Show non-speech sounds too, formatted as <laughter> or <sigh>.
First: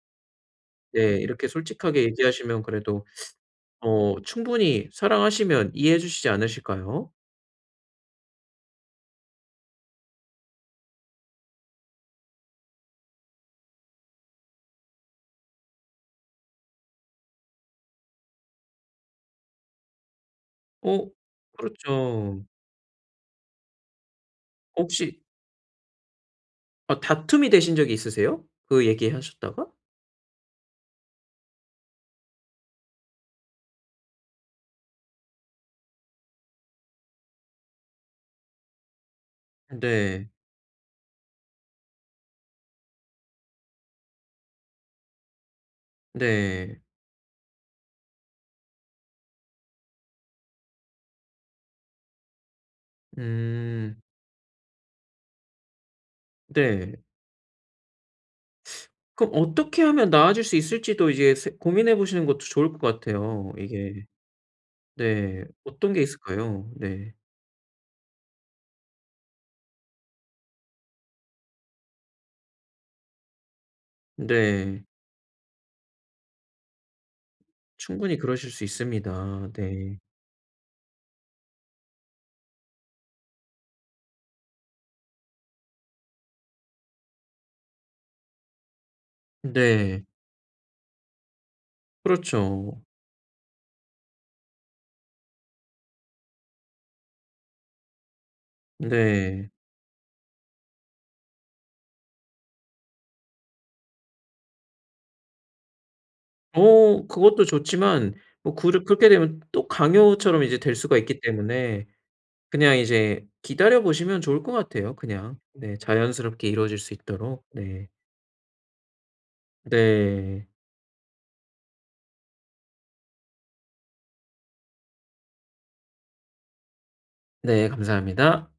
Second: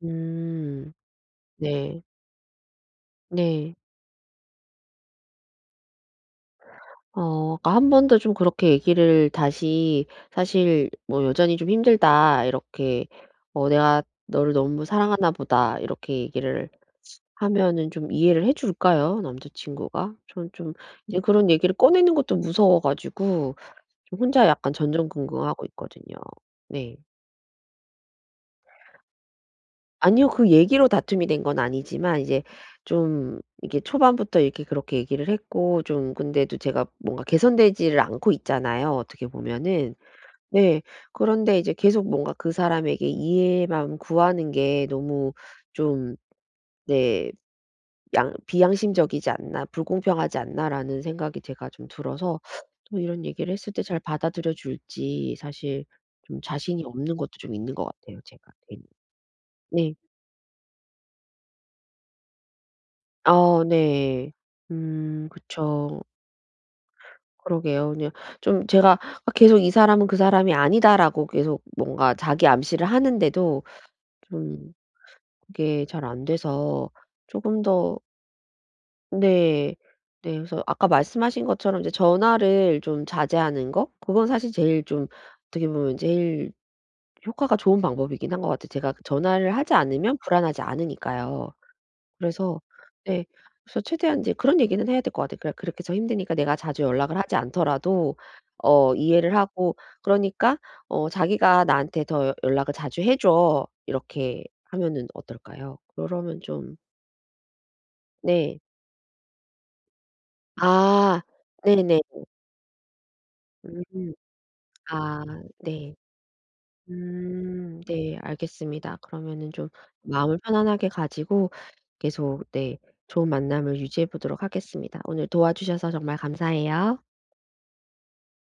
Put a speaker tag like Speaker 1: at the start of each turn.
Speaker 1: 네.
Speaker 2: 네. 이렇게
Speaker 1: 네.
Speaker 2: 솔직하게 얘기하시면 그래도
Speaker 1: 네.
Speaker 2: 어 충분히 사랑하시면 이해해 주시지 않으실까요?
Speaker 1: 어 그니까 1 번 더 좀 그렇게 얘기를 다시 사실 뭐 "여전히 좀 힘들다." 이렇게 어 "내가 너를 너무 사랑하나 보다." 이렇게 얘기를 하면은 좀 이해를 해줄까요? 남자친구가? 저는 좀
Speaker 2: 어.
Speaker 1: 이제 그런 얘기를 꺼내는 것도
Speaker 2: 그렇죠.
Speaker 1: 무서워 가지고 저 혼자 약간
Speaker 2: 혹시
Speaker 1: 전전긍긍하고 있거든요. 네.
Speaker 2: 아 다툼이 되신 적이 있으세요? 그 얘기하셨다가?
Speaker 1: 아니요. 그 얘기로 다툼이 된 건 아니지만 이제 좀 이게 초반부터 이렇게 그렇게 얘기를 했고 좀 근데도 제가 뭔가 개선되지 않고 있잖아요 어떻게
Speaker 2: 으
Speaker 1: 보면은.
Speaker 2: 네.
Speaker 1: 네. 그런데 이제 계속 뭔가 그 사람에게 이해만 구하는 게 너무 좀
Speaker 2: 네.
Speaker 1: 네 양 '비양심적이지 않나, 불공평하지 않나.'라는 생각이 제가 좀 들어서 또 이런 얘기를 했을 때 잘
Speaker 2: 음.
Speaker 1: 받아들여 줄지 사실 좀 자신이
Speaker 2: 네.
Speaker 1: 없는 것도 좀 있는 것 같아요 제가 괜히.
Speaker 2: <sucks teeth> 그럼 어떻게
Speaker 1: 네.
Speaker 2: 하면 나아질 수 있을지도 이제 세 고민해 보시는 것도 좋을 것 같아요
Speaker 1: 아
Speaker 2: 이게.
Speaker 1: 네. 음
Speaker 2: 네 어떤 게
Speaker 1: 그쵸.
Speaker 2: 있을까요? 네.
Speaker 1: 그러게요. 그냥 좀 제가 아 계속 '이 사람은 그 사람이 아니다.'라고 계속 뭔가 자기 암시를 하는데도 좀
Speaker 2: 네.
Speaker 1: 그게 잘 안 돼서 쪼금 더
Speaker 2: 충분히 그러실 수 있습니다.
Speaker 1: 네.
Speaker 2: 네.
Speaker 1: 네. 그래서 아까 말씀하신 것처럼 이제 전화를 좀 자제하는 거 그건 사실 제일 좀 어떻게 보면 제일 효과가 좋은 방법이긴 한 것 같아요. 제가 전화를 하지
Speaker 2: 네.
Speaker 1: 않으면 불안하지 않으니까요. 그래서
Speaker 2: 그렇죠.
Speaker 1: 네 그래서 최대한 이제 그런 얘기는 해야 될 것 같아요. 그러 그렇게 저 힘드니까 내가 자주 연락을 하지 않더라도 어 이해를
Speaker 2: 네.
Speaker 1: 하고 그러니까 어 "자기가 나한테 더 연 연락을 자주 해 줘." 이렇게 하면은 어떨까요? 그러면 좀
Speaker 2: 어 그것도 좋지만 뭐
Speaker 1: 네.
Speaker 2: 그렇 그렇게 되면 또 강요처럼 이제 될 수가 있기
Speaker 1: 아.
Speaker 2: 때문에
Speaker 1: 네네네네.
Speaker 2: 그냥 이제 기다려
Speaker 1: 음.
Speaker 2: 보시면 좋을 것 같아요
Speaker 1: 아
Speaker 2: 그냥. 네
Speaker 1: 네.
Speaker 2: 자연스럽게 이루어질 수
Speaker 1: 음
Speaker 2: 있도록. 네.
Speaker 1: 네 알겠습니다. 그러면은 좀 마음을
Speaker 2: 네.
Speaker 1: 편안하게 가지고 계속 네 좋은 만남을 유지해 보도록 하겠습니다. 오늘 도와주셔서 정말 감사해요.
Speaker 2: 네 감사합니다.